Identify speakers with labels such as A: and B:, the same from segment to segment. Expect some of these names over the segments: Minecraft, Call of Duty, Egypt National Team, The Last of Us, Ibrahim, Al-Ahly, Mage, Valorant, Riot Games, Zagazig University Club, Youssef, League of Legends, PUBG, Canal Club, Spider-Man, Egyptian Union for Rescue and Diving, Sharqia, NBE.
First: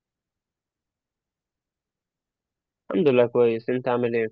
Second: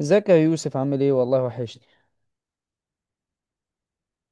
A: ازيك يا يوسف؟ عامل ايه؟ والله وحشني.
B: الحمد لله، كويس. انت عامل ايه؟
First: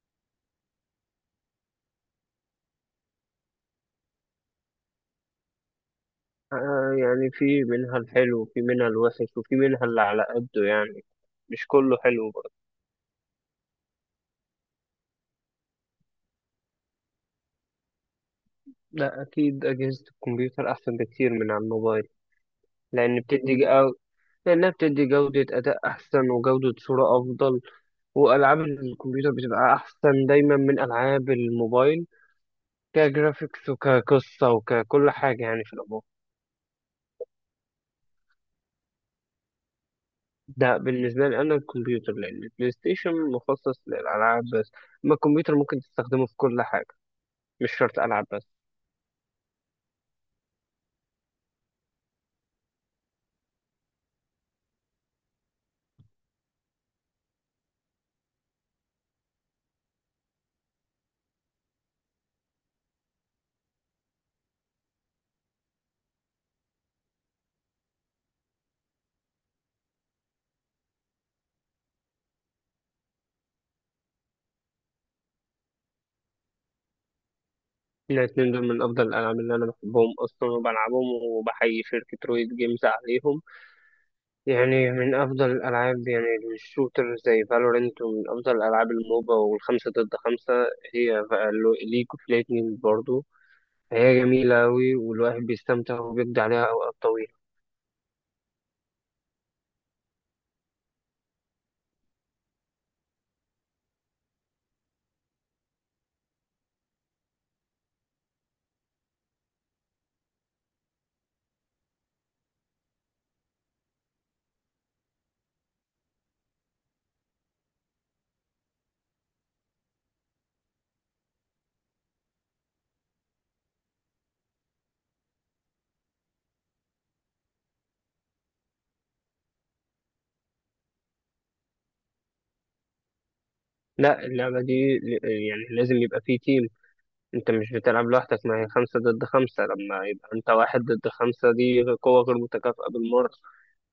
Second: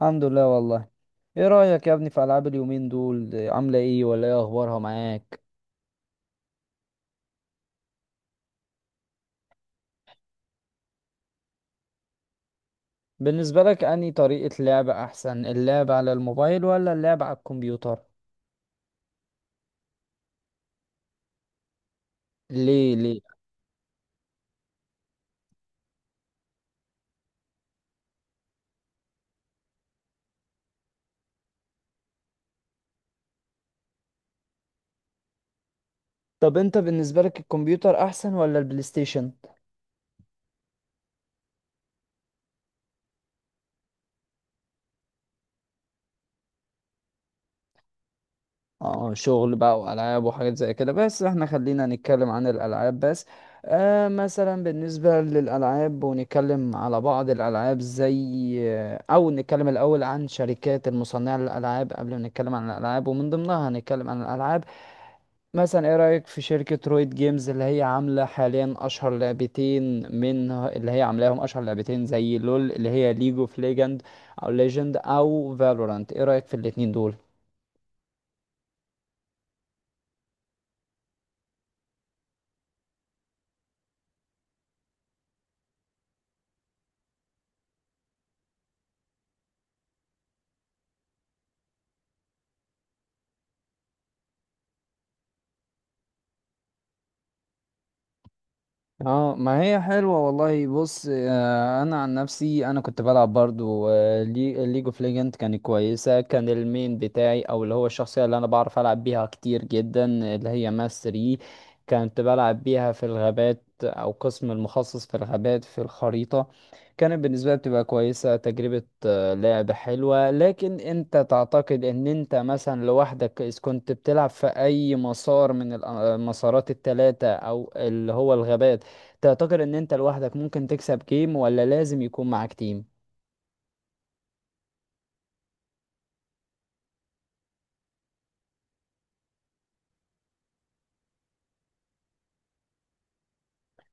A: الحمد لله والله. ايه رأيك يا ابني في العاب اليومين دول؟ عاملة ايه ولا ايه اخبارها معاك؟
B: آه، يعني في منها الحلو وفي منها الوحش وفي منها اللي على قده، يعني مش كله حلو برضه.
A: بالنسبة لك انهي طريقة لعب احسن، اللعب على الموبايل ولا اللعب على الكمبيوتر؟
B: لا، اكيد اجهزة الكمبيوتر احسن بكتير من على الموبايل.
A: ليه
B: لان
A: ليه؟
B: بتدي جو... لانها بتدي جودة اداء احسن وجودة صورة افضل. والعاب الكمبيوتر بتبقى احسن دايما من العاب الموبايل، كجرافيكس وكقصة وككل حاجة يعني في العموم.
A: طب انت بالنسبة لك الكمبيوتر احسن ولا البلاي ستيشن؟
B: ده بالنسبة لي أنا الكمبيوتر، لأن البلاي ستيشن مخصص للألعاب بس. أما الكمبيوتر ممكن تستخدمه في كل حاجة، مش شرط ألعب بس.
A: اه، شغل بقى والعاب وحاجات زي كده، بس احنا خلينا نتكلم عن الالعاب بس. مثلا بالنسبه للالعاب، ونتكلم على بعض الالعاب زي او نتكلم الاول عن شركات المصنعه للالعاب قبل ما نتكلم عن الالعاب، ومن ضمنها هنتكلم عن الالعاب. مثلا ايه رايك في شركه رويد جيمز اللي هي عامله حاليا اشهر لعبتين، من اللي هي عاملاهم اشهر لعبتين زي لول اللي هي ليج اوف ليجند او ليجند او فالورانت، ايه رايك في الاتنين دول؟
B: الاتنين دول من أفضل الألعاب اللي أنا بحبهم أصلا وبلعبهم، وبحيي شركة رويد جيمز عليهم. يعني من أفضل الألعاب، يعني الشوتر زي فالورنت، ومن أفضل الألعاب الموبا والخمسة ضد خمسة هي ليج اوف ليجندز برضه. هي جميلة أوي والواحد بيستمتع وبيقضي عليها أوقات طويلة.
A: اه، ما هي حلوة والله. بص، انا عن نفسي انا كنت بلعب برضو ليج اوف ليجند، كانت كويسة. كان المين بتاعي او اللي هو الشخصية اللي انا بعرف العب بيها كتير جدا اللي هي ماس 3. كنت بلعب بيها في الغابات، او قسم المخصص في الغابات في الخريطة. كانت بالنسبة لي بتبقى كويسة، تجربة لعب حلوة. لكن انت تعتقد ان انت مثلا لوحدك اذا كنت بتلعب في اي مسار من المسارات التلاتة او اللي هو الغابات، تعتقد ان انت لوحدك ممكن تكسب جيم ولا لازم يكون معاك تيم؟
B: لا، اللعبة دي يعني لازم يبقى فيه تيم. انت مش بتلعب لوحدك، ما هي خمسة ضد خمسة. لما يبقى انت واحد ضد خمسة دي قوة غير متكافئة بالمرة،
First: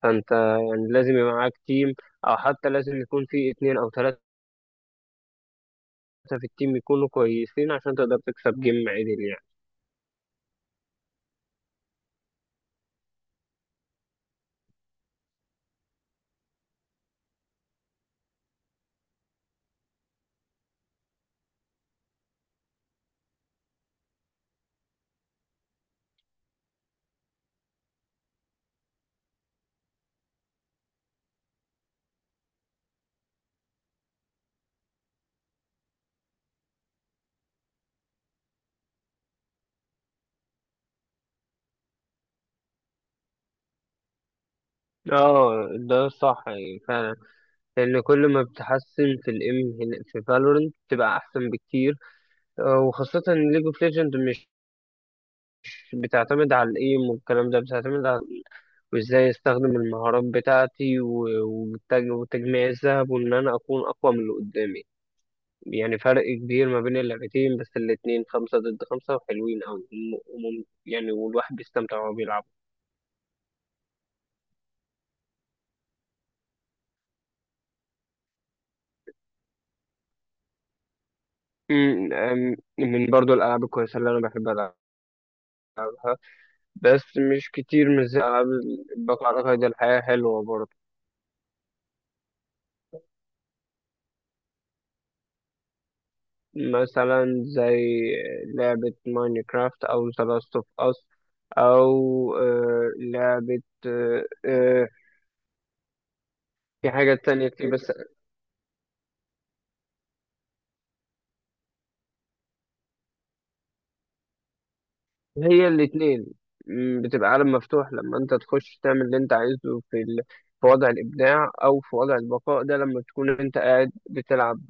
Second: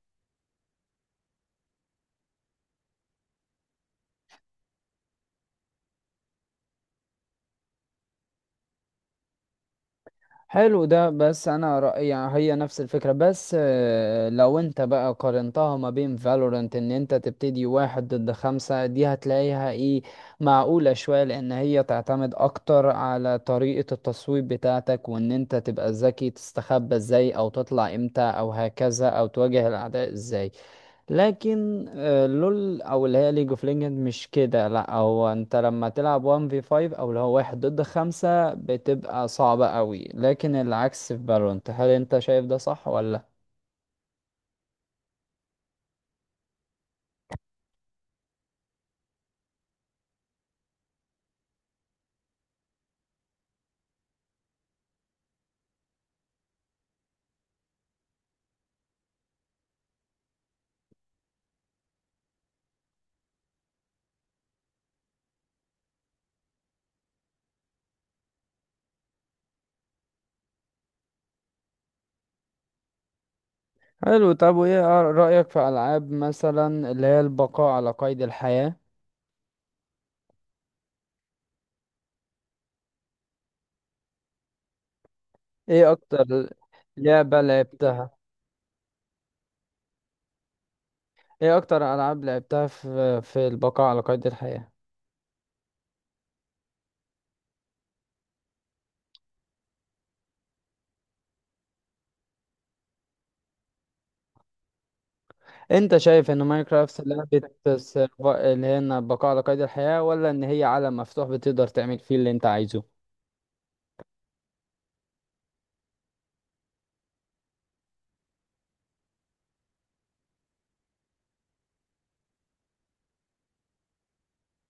B: فانت يعني لازم يبقى معاك تيم، او حتى لازم يكون في اتنين او تلاتة في التيم يكونوا كويسين عشان تقدر تكسب جيم عدل يعني.
A: حلو ده. بس انا رأيي يعني هي نفس الفكرة، بس لو انت بقى قارنتها ما بين فالورانت ان انت تبتدي واحد ضد خمسة، دي هتلاقيها ايه؟ معقولة شوية، لان هي تعتمد اكتر على طريقة التصويب بتاعتك، وان انت تبقى ذكي تستخبى ازاي او تطلع امتى او هكذا او تواجه الاعداء ازاي. لكن لول او اللي هي ليج اوف ليجند مش كده. لا، هو انت لما تلعب 1 في 5 او اللي هو واحد ضد خمسة بتبقى صعبة قوي، لكن العكس في فالورانت. هل انت شايف ده صح ولا؟
B: اه، ده صح يعني فعلا. لان كل ما بتحسن في الام في فالورنت بتبقى احسن بكتير. وخاصة ان ليج اوف ليجند مش بتعتمد على الايم والكلام ده، بتعتمد على وازاي استخدم المهارات بتاعتي وتجميع الذهب وان انا اكون اقوى من اللي قدامي. يعني فرق كبير ما بين اللعبتين، بس الاتنين خمسة ضد خمسة وحلوين أوي يعني والواحد بيستمتع وهو بيلعب.
A: حلو. طب وايه رأيك في العاب مثلا اللي هي البقاء على قيد الحياة؟
B: من برضو الألعاب الكويسة اللي أنا بحب ألعبها.
A: ايه اكتر
B: بس
A: لعبة
B: مش كتير، مش
A: لعبتها؟
B: زي الألعاب اللي بقى قيد الحياة حلوة برضو.
A: ايه اكتر العاب لعبتها في البقاء على قيد الحياة؟
B: مثلا زي لعبة ماينكرافت أو ذا لاست أوف أس، أو لعبة.
A: انت شايف ان
B: في
A: ماينكرافت
B: حاجة
A: لعبة
B: تانية كتير، بس
A: اللي هي إن بقاء على قيد الحياة، ولا ان هي عالم مفتوح بتقدر تعمل فيه اللي انت عايزه؟
B: هي الاتنين بتبقى عالم مفتوح لما انت تخش تعمل اللي انت عايزه في وضع الابداع او في وضع البقاء ده. لما تكون انت قاعد بتلعب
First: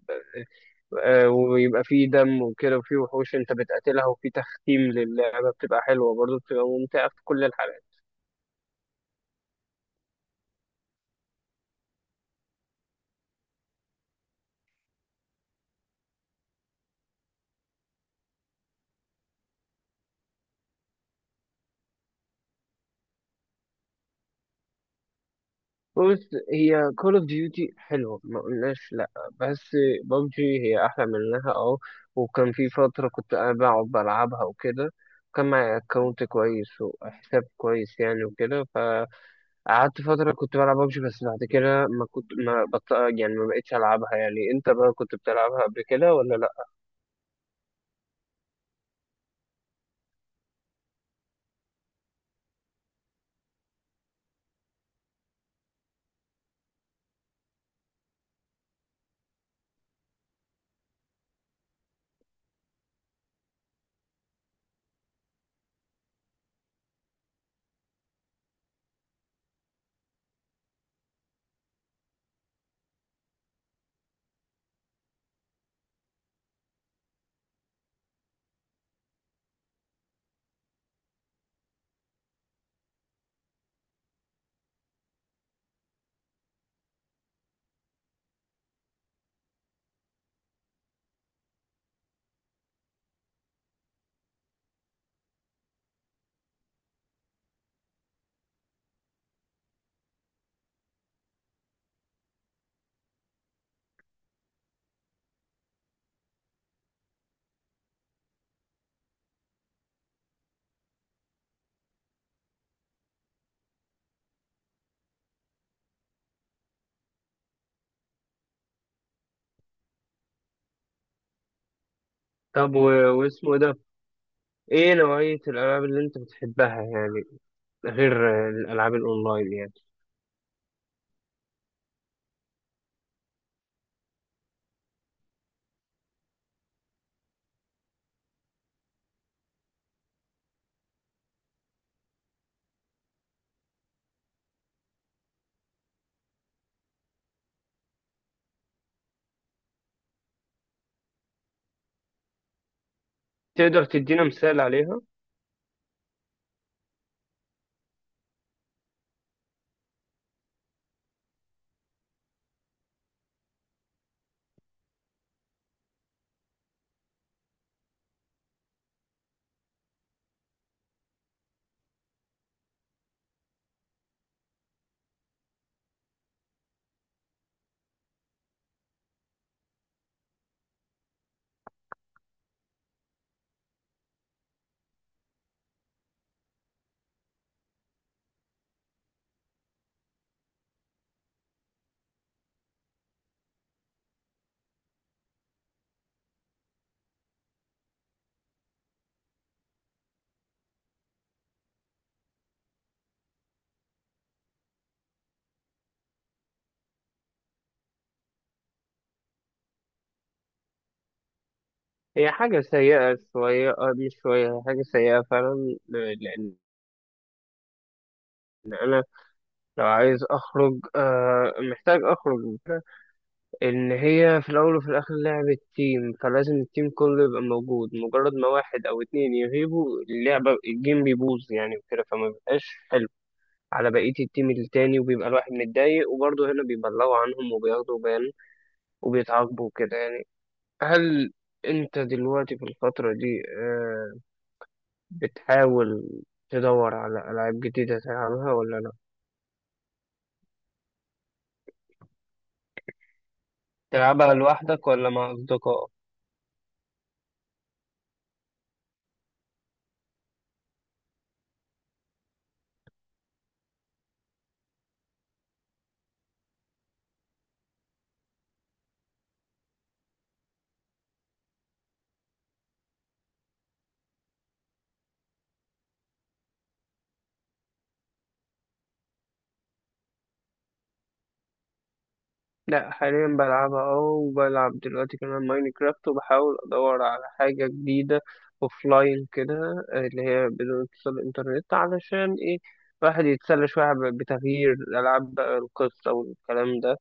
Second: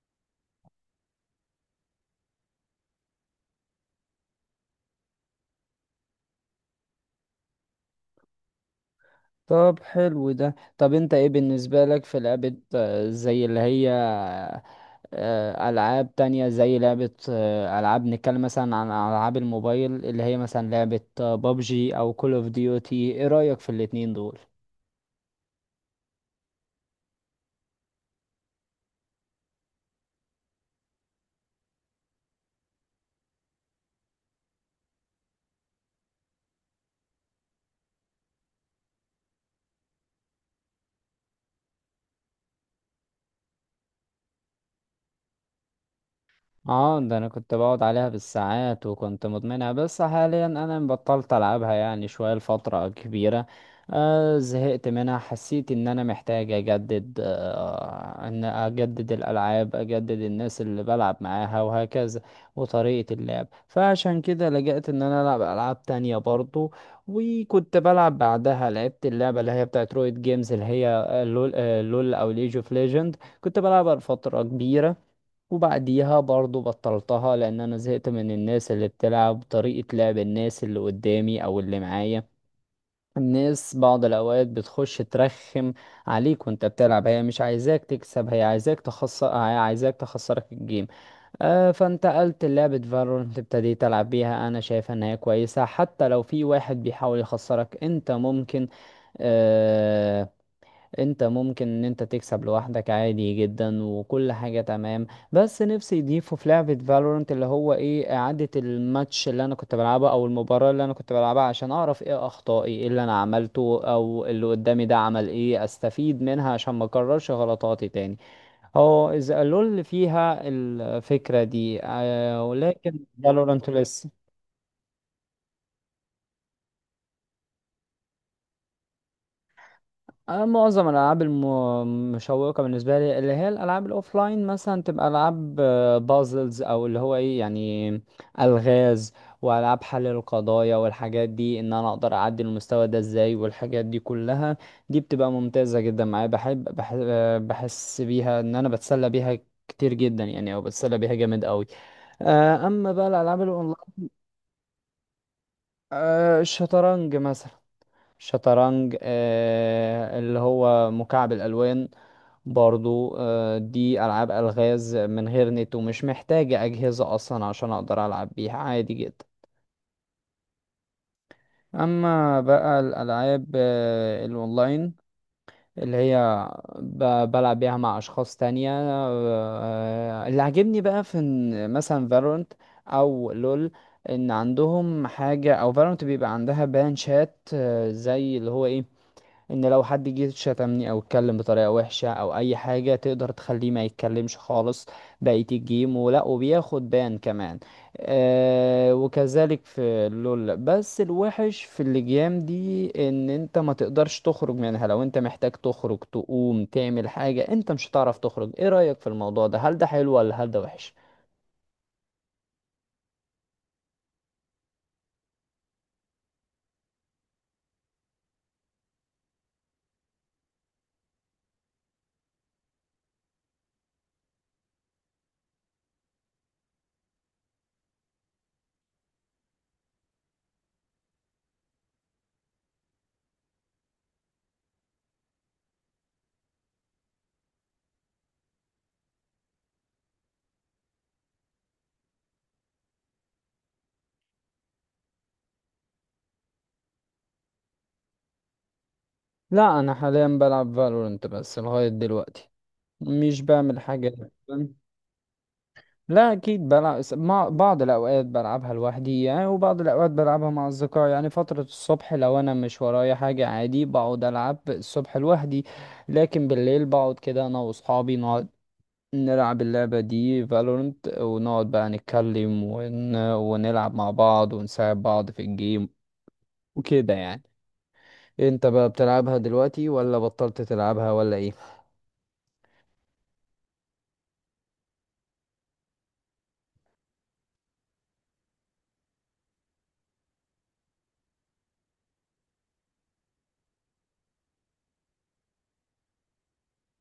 B: ويبقى فيه دم وكده، وفيه وحوش انت بتقاتلها، وفيه تختيم للعبه، بتبقى حلوه برضه، بتبقى ممتعه في كل الحالات.
A: طب حلو ده. طب انت ايه بالنسبة لك في لعبة، زي اللي هي ألعاب تانية زي لعبة، ألعاب، نتكلم مثلا عن ألعاب الموبايل اللي هي مثلا لعبة بابجي أو كول اوف ديوتي، ايه رأيك في الاتنين دول؟
B: بص، هي كول اوف ديوتي حلوه ما قلناش لا، بس بابجي هي احلى منها اه. وكان في فتره كنت انا بقعد بلعبها وكده. كان معايا اكونت كويس وحساب كويس يعني وكده. فقعدت فتره كنت بلعب بابجي، بس بعد كده ما كنت ما بط... يعني ما بقتش العبها. يعني انت بقى كنت بتلعبها قبل كده ولا لا؟
A: اه، ده انا كنت بقعد عليها بالساعات وكنت مدمنها. بس حاليا انا بطلت العبها يعني شوية لفترة كبيرة. زهقت منها، حسيت ان انا محتاج اجدد، ان اجدد الالعاب، اجدد الناس اللي بلعب معاها وهكذا، وطريقة اللعب. فعشان كده لجأت ان انا العب العاب تانية برضو. وكنت بلعب بعدها، لعبت اللعبة اللي هي بتاعت رويد جيمز اللي هي لول او ليج اوف ليجند. كنت بلعبها لفترة كبيرة، وبعديها برضو بطلتها لان انا زهقت من الناس اللي بتلعب، طريقة لعب الناس اللي قدامي او اللي معايا. الناس بعض الاوقات بتخش ترخم عليك وانت بتلعب. هي مش عايزاك تكسب، هي عايزاك تخسر، هي عايزاك تخسرك الجيم. فانتقلت لعبة فالورنت، ابتديت العب بيها. انا شايف ان هي كويسة حتى لو في واحد بيحاول يخسرك، انت ممكن، آه، انت ممكن ان انت تكسب لوحدك عادي جدا، وكل حاجة تمام. بس نفسي يضيفوا في لعبة فالورنت اللي هو ايه، اعادة الماتش اللي انا كنت بلعبها او المباراة اللي انا كنت بلعبها، عشان اعرف ايه اخطائي، ايه اللي انا عملته او اللي قدامي ده عمل ايه، استفيد منها عشان ما اكررش غلطاتي تاني. هو اذا قالوا اللي فيها الفكرة دي،
B: طب
A: ولكن
B: واسمه
A: فالورنت
B: ده،
A: لسه.
B: ايه نوعيه الالعاب اللي انت بتحبها يعني غير الالعاب الاونلاين يعني؟
A: أنا معظم الألعاب المشوقة بالنسبة لي اللي هي الألعاب الأوفلاين، مثلا تبقى ألعاب بازلز، أو اللي هو إيه يعني، ألغاز، وألعاب حل القضايا والحاجات دي، إن أنا أقدر أعدي المستوى ده إزاي والحاجات دي كلها. دي بتبقى ممتازة جدا معايا. بحب بحس بيها إن أنا بتسلى بيها كتير جدا يعني، أو بتسلى بيها جامد أوي. أما بقى الألعاب الأونلاين،
B: تقدر تدينا مثال عليها؟
A: الشطرنج مثلا، شطرنج، اللي هو مكعب الألوان برضو، دي ألعاب ألغاز من غير نت ومش محتاجة أجهزة أصلا عشان أقدر ألعب بيها عادي جدا. أما بقى الألعاب الأونلاين اللي هي بلعب بيها مع أشخاص تانية، اللي عاجبني بقى في إن مثلا فالورنت أو لول، إن عندهم حاجة، أو فالورنت بيبقى عندها بان شات، زي اللي هو إيه، ان لو حد جه شتمني او اتكلم بطريقه وحشه او اي حاجه، تقدر تخليه ما يتكلمش خالص بقيه الجيم، ولا وبياخد بان كمان. وكذلك في لول. بس الوحش في اللجام دي ان انت ما تقدرش تخرج منها، لو انت محتاج تخرج تقوم تعمل حاجه انت مش هتعرف تخرج. ايه رايك في الموضوع ده؟ هل ده حلو ولا هل ده وحش؟
B: هي حاجة سيئة شوية، مش شوية، هي حاجة سيئة فعلا لأن لو عايز أخرج محتاج أخرج. إن هي في الأول وفي الآخر لعبة تيم، فلازم التيم كله يبقى موجود. مجرد ما واحد أو اتنين يغيبوا، اللعبة الجيم بيبوظ يعني وكده، فما بيبقاش حلو على بقية التيم التاني، وبيبقى الواحد متضايق. وبرضه هنا بيبلغوا عنهم وبياخدوا بان وبيتعاقبوا كده يعني. هل أنت دلوقتي في الفترة دي بتحاول تدور على ألعاب جديدة تلعبها ولا لأ؟
A: لا، انا حاليا بلعب فالورنت بس لغايه دلوقتي، مش بعمل حاجه.
B: تلعبها لوحدك ولا مع أصدقائك؟
A: لا، اكيد بلعب مع بعض. الاوقات بلعبها لوحدي يعني، وبعض الاوقات بلعبها مع اصدقائي. يعني فترة الصبح لو انا مش ورايا حاجة عادي بقعد العب الصبح لوحدي، لكن بالليل بقعد كده انا واصحابي، نقعد نلعب اللعبة دي فالورنت، ونقعد بقى نتكلم ونلعب مع بعض ونساعد بعض في الجيم وكده يعني. انت بقى بتلعبها دلوقتي ولا بطلت تلعبها ولا ايه؟
B: لأ، حاليا بلعبها اه، وبلعب دلوقتي كمان ماينكرافت، وبحاول أدور على حاجة جديدة أوفلاين كده، اللي هي بدون اتصال إنترنت، علشان إيه الواحد يتسلى شوية بتغيير الألعاب بقى. القصة والكلام ده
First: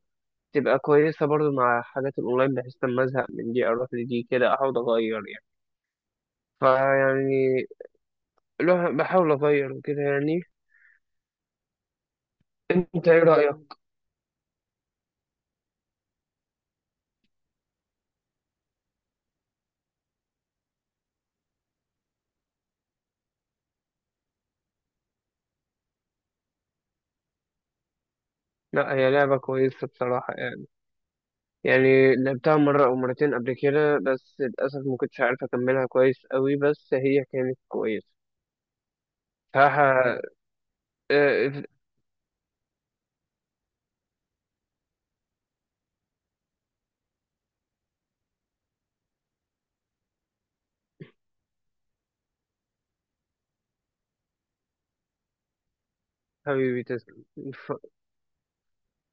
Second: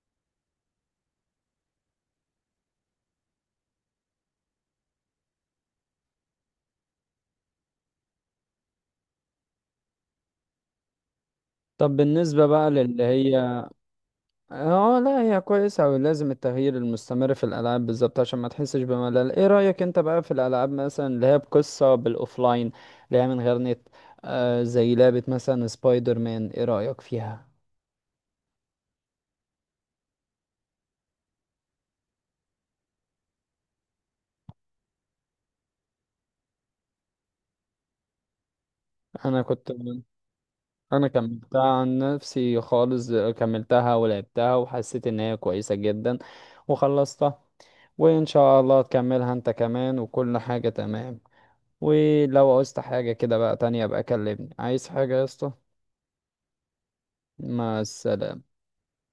B: تبقى كويسة برضو مع حاجات الأونلاين، بحيث لما أزهق من دي أروح لدي كده أحاول أغير يعني. فيعني الواحد بحاول أغير وكده يعني.
A: طب بالنسبة بقى للي
B: أنت إيه
A: هي.
B: رأيك؟
A: اه، لا هي كويسة، ولازم التغيير المستمر في الألعاب بالظبط عشان ما تحسش بملل. ايه رأيك انت بقى في الألعاب مثلا اللي هي بقصة بالأوفلاين، اللي هي من غير نت، زي لعبة مثلا سبايدر مان، ايه رأيك فيها؟
B: لا، هي لعبة كويسة بصراحة يعني. لعبتها مرة أو مرتين قبل كده، بس للأسف ما كنتش عارف أكملها كويس قوي، بس هي كانت كويسة
A: انا كنت
B: بصراحة.
A: انا كملتها
B: آه،
A: عن نفسي خالص، كملتها ولعبتها وحسيت ان هي كويسة جدا وخلصتها. وان شاء الله تكملها انت كمان، وكل حاجة تمام. ولو عوزت حاجة كده بقى تانية، بقى كلمني عايز حاجة يا اسطى.
B: حبيبي تسلم.
A: مع السلامة.